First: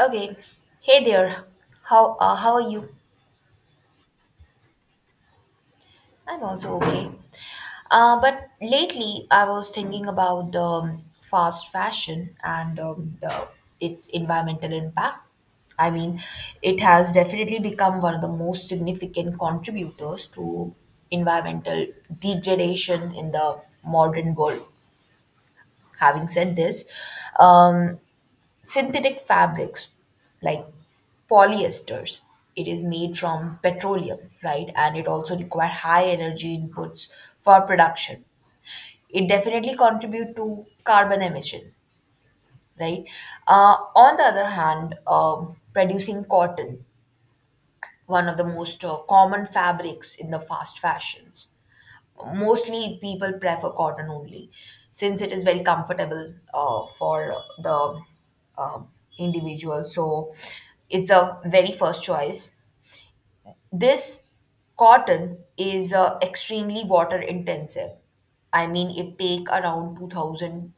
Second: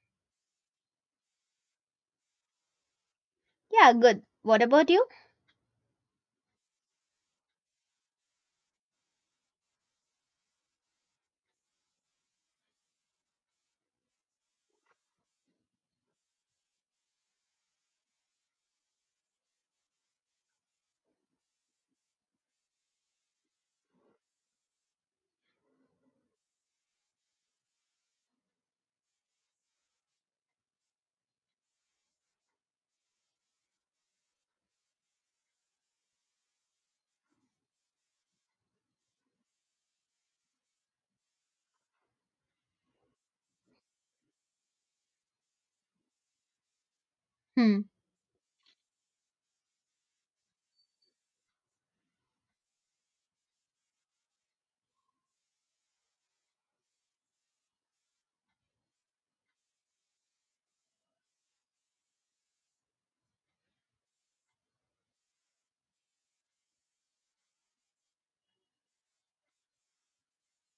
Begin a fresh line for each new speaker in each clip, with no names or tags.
Okay. Hey there. How are you?
Yeah, good. What about you?
I'm also okay. But lately, I was thinking about the fast fashion and its environmental impact. I mean, it has definitely become one of the most significant contributors to environmental degradation in the modern world. Having said this, um, synthetic fabrics like polyesters, it is made from petroleum, right, and it also require high energy inputs for production. It definitely contribute to carbon emission, right. On the other hand, producing cotton,
Hmm.
one of the most common fabrics in the fast fashions, mostly people prefer cotton only since it is very comfortable uh, for the um individual, so it's a very first choice. This cotton is extremely water intensive. I mean, it take around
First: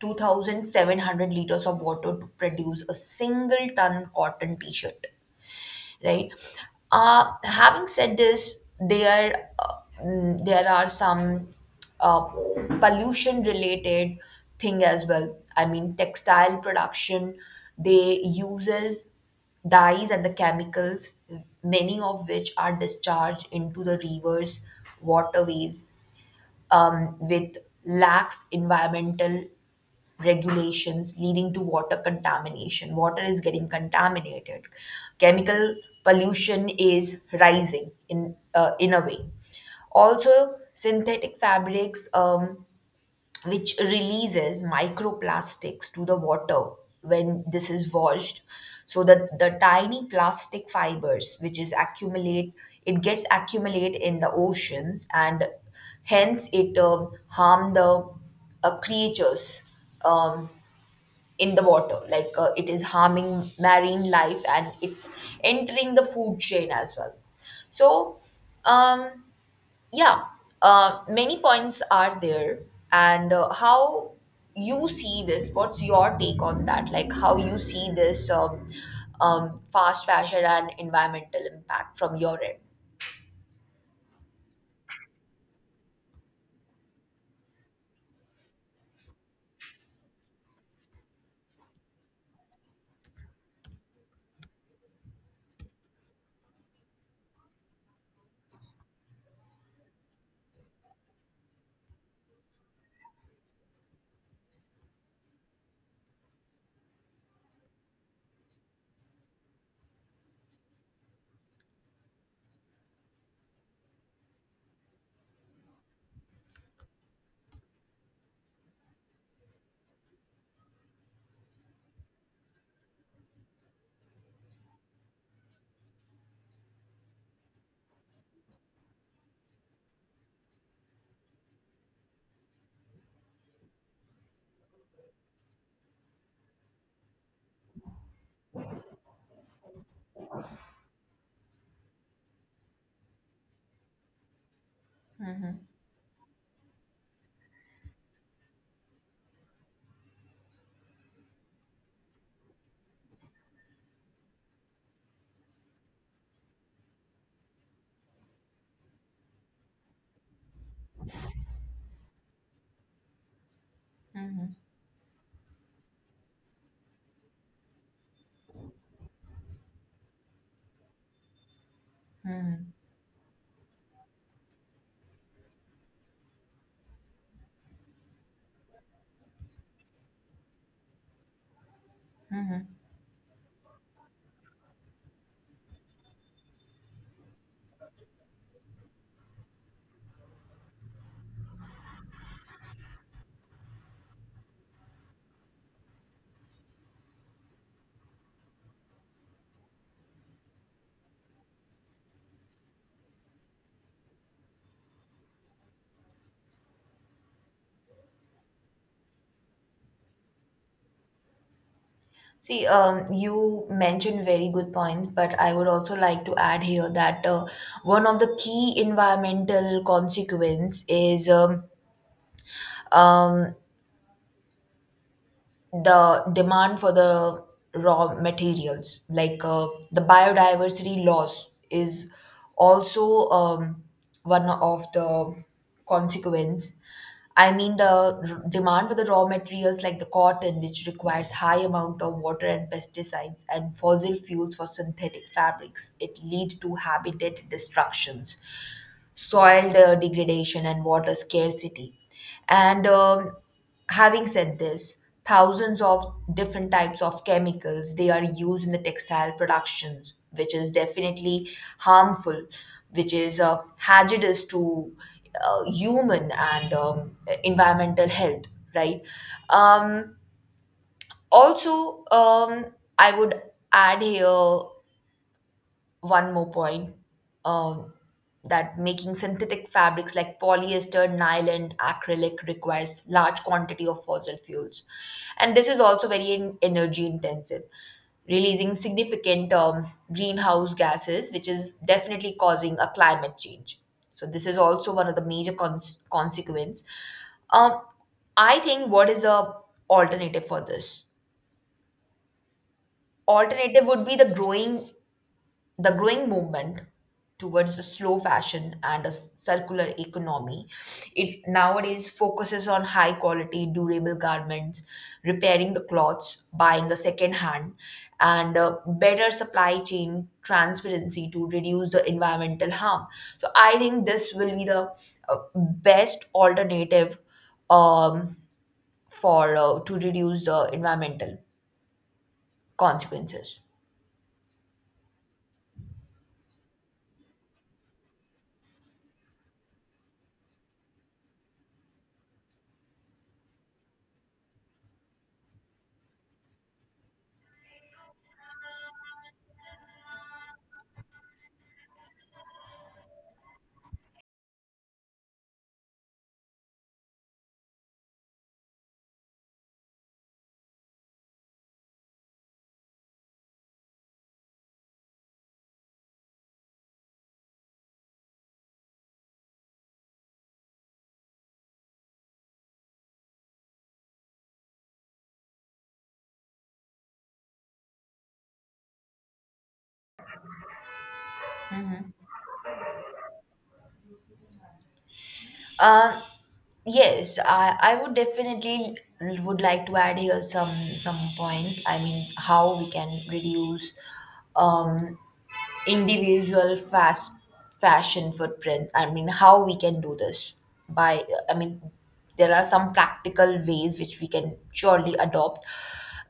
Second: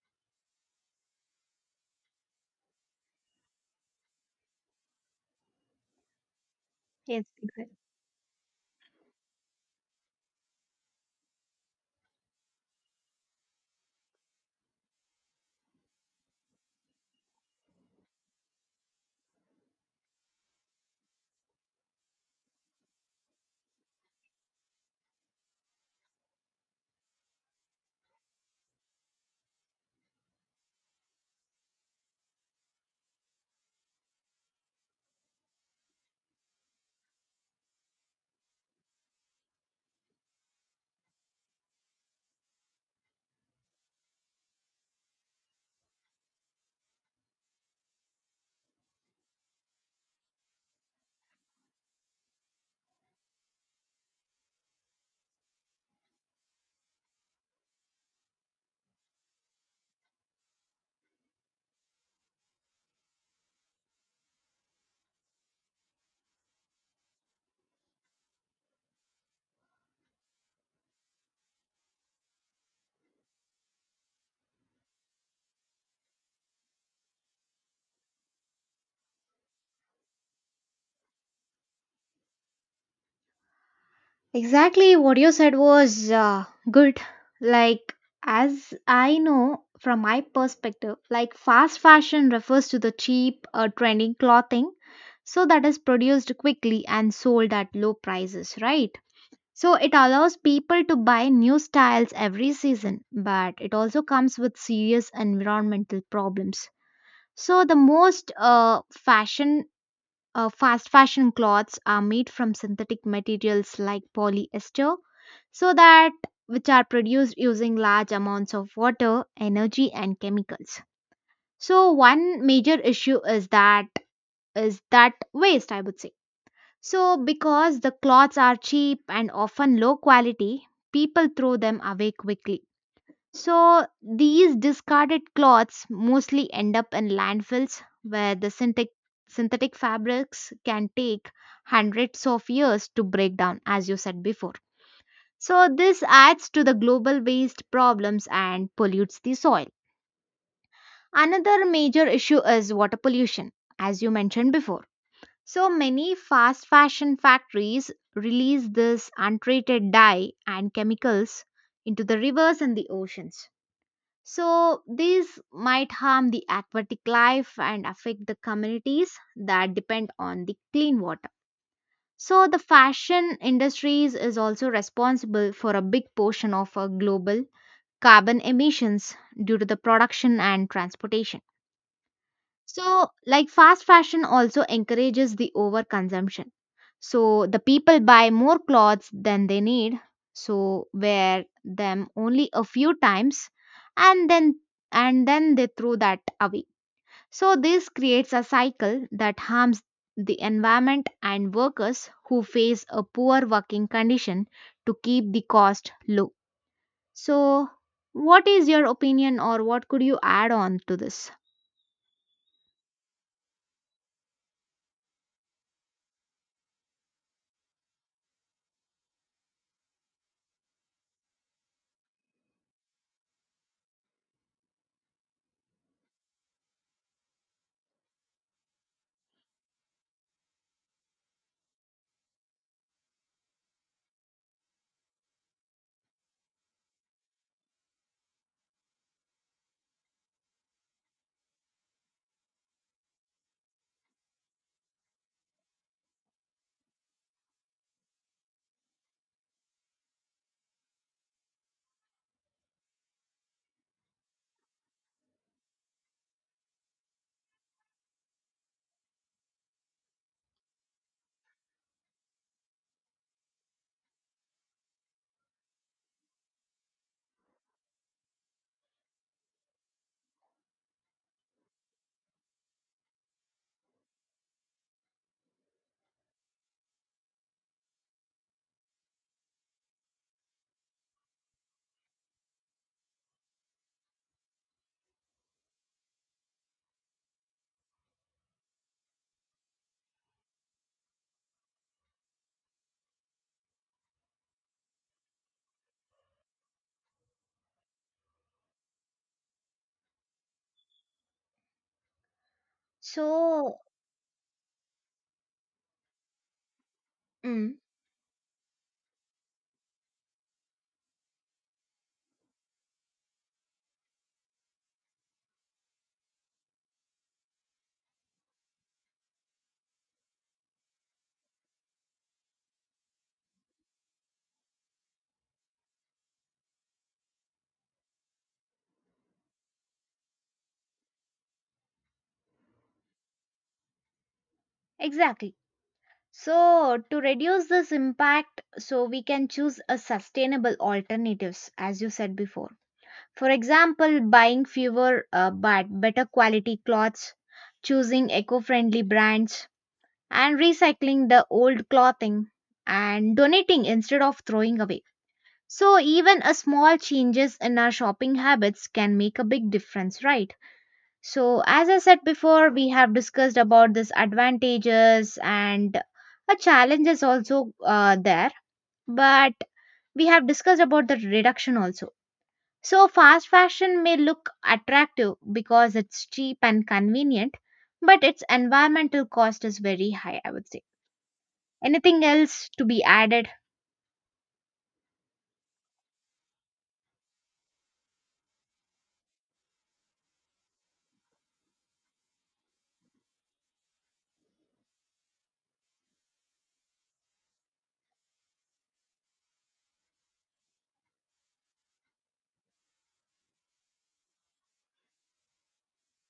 2,700 liters of water to produce a single ton cotton t-shirt, right?
Yes,
Uh,
good.
having said this, there are some uh, pollution related thing as well. I mean, textile production, they uses dyes and the chemicals, many of which are discharged into the rivers, waterways, with lax environmental regulations leading to water contamination. Water is getting contaminated. Chemical pollution is rising in a way. Also, synthetic fabrics, which releases microplastics to the water when this is washed, so that the tiny plastic fibers, which is accumulate, it gets accumulate in the oceans, and hence it harm the creatures um, in the water. Like it is harming marine life and it's entering the food chain as well. so um yeah Many points are there, and how you see this, what's your take on that? Like, how you see this fast fashion and environmental impact from your end?
Exactly what you said was good. Like, as I know from my perspective, like fast fashion refers to the cheap or trendy clothing, so that is produced quickly and sold at low prices, right? So it allows people to buy new styles every season, but it also comes with serious environmental problems. So the most fashion Fast fashion clothes are made from synthetic materials like polyester, so that which are produced using large amounts of water, energy, and chemicals. So one major issue is that waste, I would say. So because the clothes are cheap and often low quality, people throw them away quickly. So these discarded cloths mostly end up in landfills where the synthetic fabrics can take hundreds of years to break down as you said before. So this adds to the global waste problems and pollutes the soil. Another major issue is water pollution as you mentioned before. So many fast fashion factories release this untreated dye and chemicals into the rivers and the oceans, so these might harm the aquatic life and affect the communities that depend on the clean water. So, the fashion industries is also responsible for a big portion of our global carbon emissions due to the production and transportation. So, like fast fashion also encourages the overconsumption. So, the people buy more clothes than they need, so wear them only a few times and then and then they throw that away. So, this creates a cycle that harms the environment and workers who face a poor working condition to keep the cost low. So, what is your opinion or what could you add on to this?
See, you mentioned very good point, but I would also like to add here that one of the key environmental consequence is um, the demand for the raw materials, like the biodiversity loss, is also one of the consequence. I mean, demand for the raw materials like the cotton, which requires high amount of water and pesticides and fossil fuels for synthetic fabrics, it lead to habitat destructions, soil degradation, and water scarcity. And Having said this, thousands of different types of chemicals they are used in the textile productions, which is definitely harmful, which is hazardous to human and environmental health, right? Um, also, um, I would add here one more point, um, that making synthetic fabrics like polyester, nylon, acrylic requires large quantity of fossil fuels, and this is also very energy intensive, releasing significant greenhouse gases, which is definitely causing a climate change. So this is also one of the major consequence. um, I think, what is a alternative for this?
So,
Alternative would be the growing movement
mm,
towards a slow fashion and a circular economy. It nowadays focuses on high quality, durable garments, repairing the clothes, buying the second hand, and better supply chain transparency to reduce the environmental harm. So I think this will be the best alternative um, for to reduce the environmental consequences.
Exactly. So, to reduce this impact, so we can choose a sustainable alternatives, as you said before. For example, buying fewer but better quality cloths, choosing eco-friendly brands, and recycling the old clothing and donating instead of throwing away. So, even a small changes in our shopping habits can make a big difference, right? So, as I said before, we have discussed about this advantages and a challenges also there, but we have discussed about the reduction also. So, fast fashion may look attractive because it's cheap and convenient, but its environmental cost is very high, I would say. Anything else to be added?
Um Yes, I would definitely would like to add here some points. I mean, how we can reduce um, individual fast fashion footprint. I mean, how we can do this by, I mean, there are some practical ways which we can surely adopt,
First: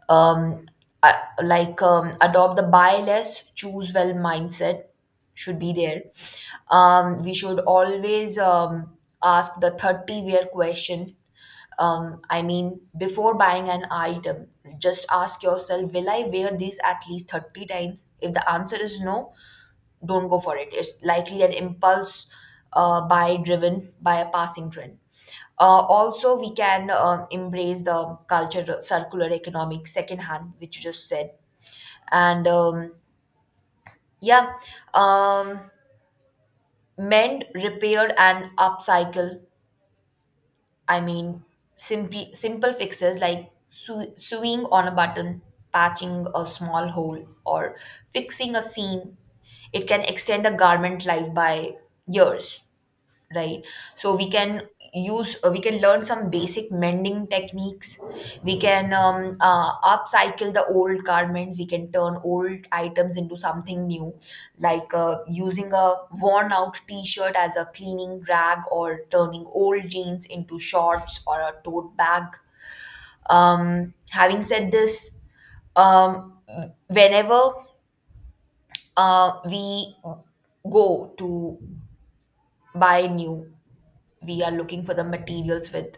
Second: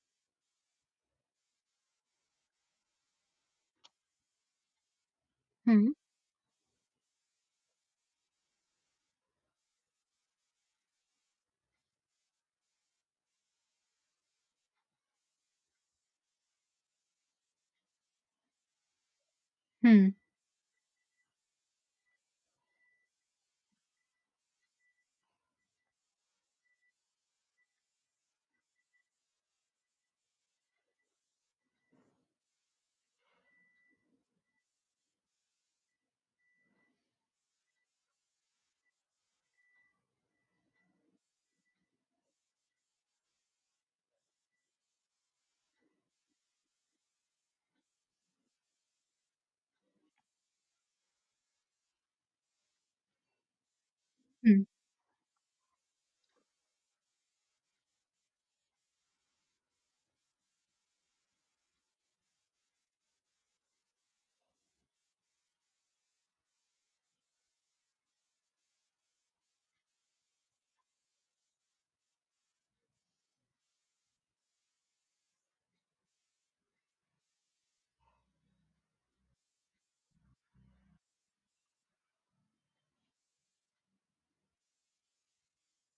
um, uh, like adopt the buy less, choose well mindset should be
Hmm.
there. We should always ask the 30 wear question. I mean, before buying an item, just ask yourself, will I wear this at least 30 times? If the answer is no,
Hmm.
don't go for it. It's likely an impulse buy driven by a passing trend. Also, we can embrace the culture, circular economic, secondhand, which you just said, and um, yeah, um, mend, repair, and upcycle. I mean, simply simple fixes like sewing on a button, patching a small hole, or fixing a seam. It can extend a garment life by years, right? So we can
Hmm.
use we can learn some basic mending techniques. We can upcycle the old garments. We can turn old items into something new, like using a worn out t-shirt as a cleaning rag, or turning old jeans into shorts or a tote bag. Having said this, um, whenever we go to buy new, we are looking for the materials with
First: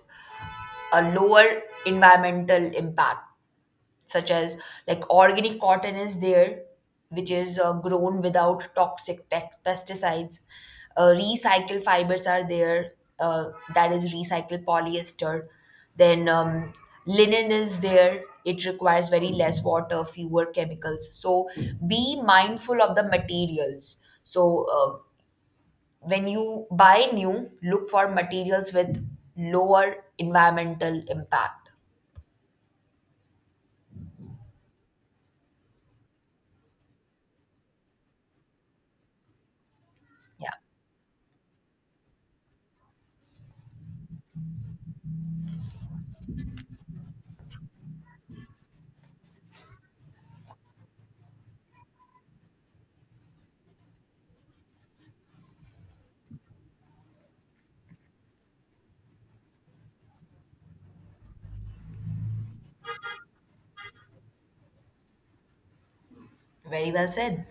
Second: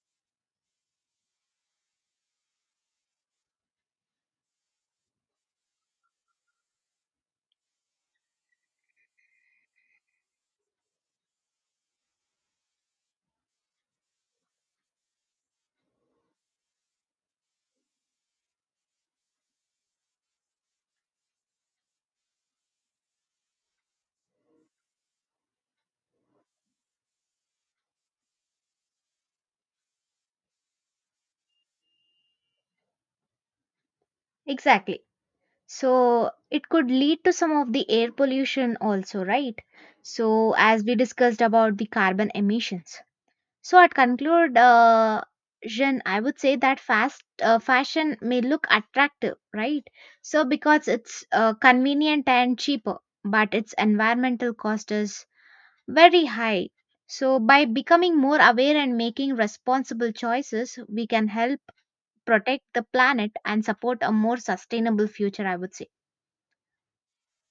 a lower environmental impact, such as, like, organic cotton is there, which is grown without toxic pesticides. Recycled fibers are there, uh, that is recycled polyester. Then linen is there. It requires very less water, fewer chemicals. So be mindful of the materials. So when you buy new, look for materials with lower environmental impact.
Exactly. So it could lead to some of the air pollution also, right?
Yeah,
So as we discussed about the carbon emissions. So at conclude, Jen, I would say that fast fashion may look attractive, right? So because it's convenient and cheaper, but its environmental cost is very high. So by becoming more aware and making responsible choices, we can help protect the planet and support a more sustainable future, I would say.
very well said.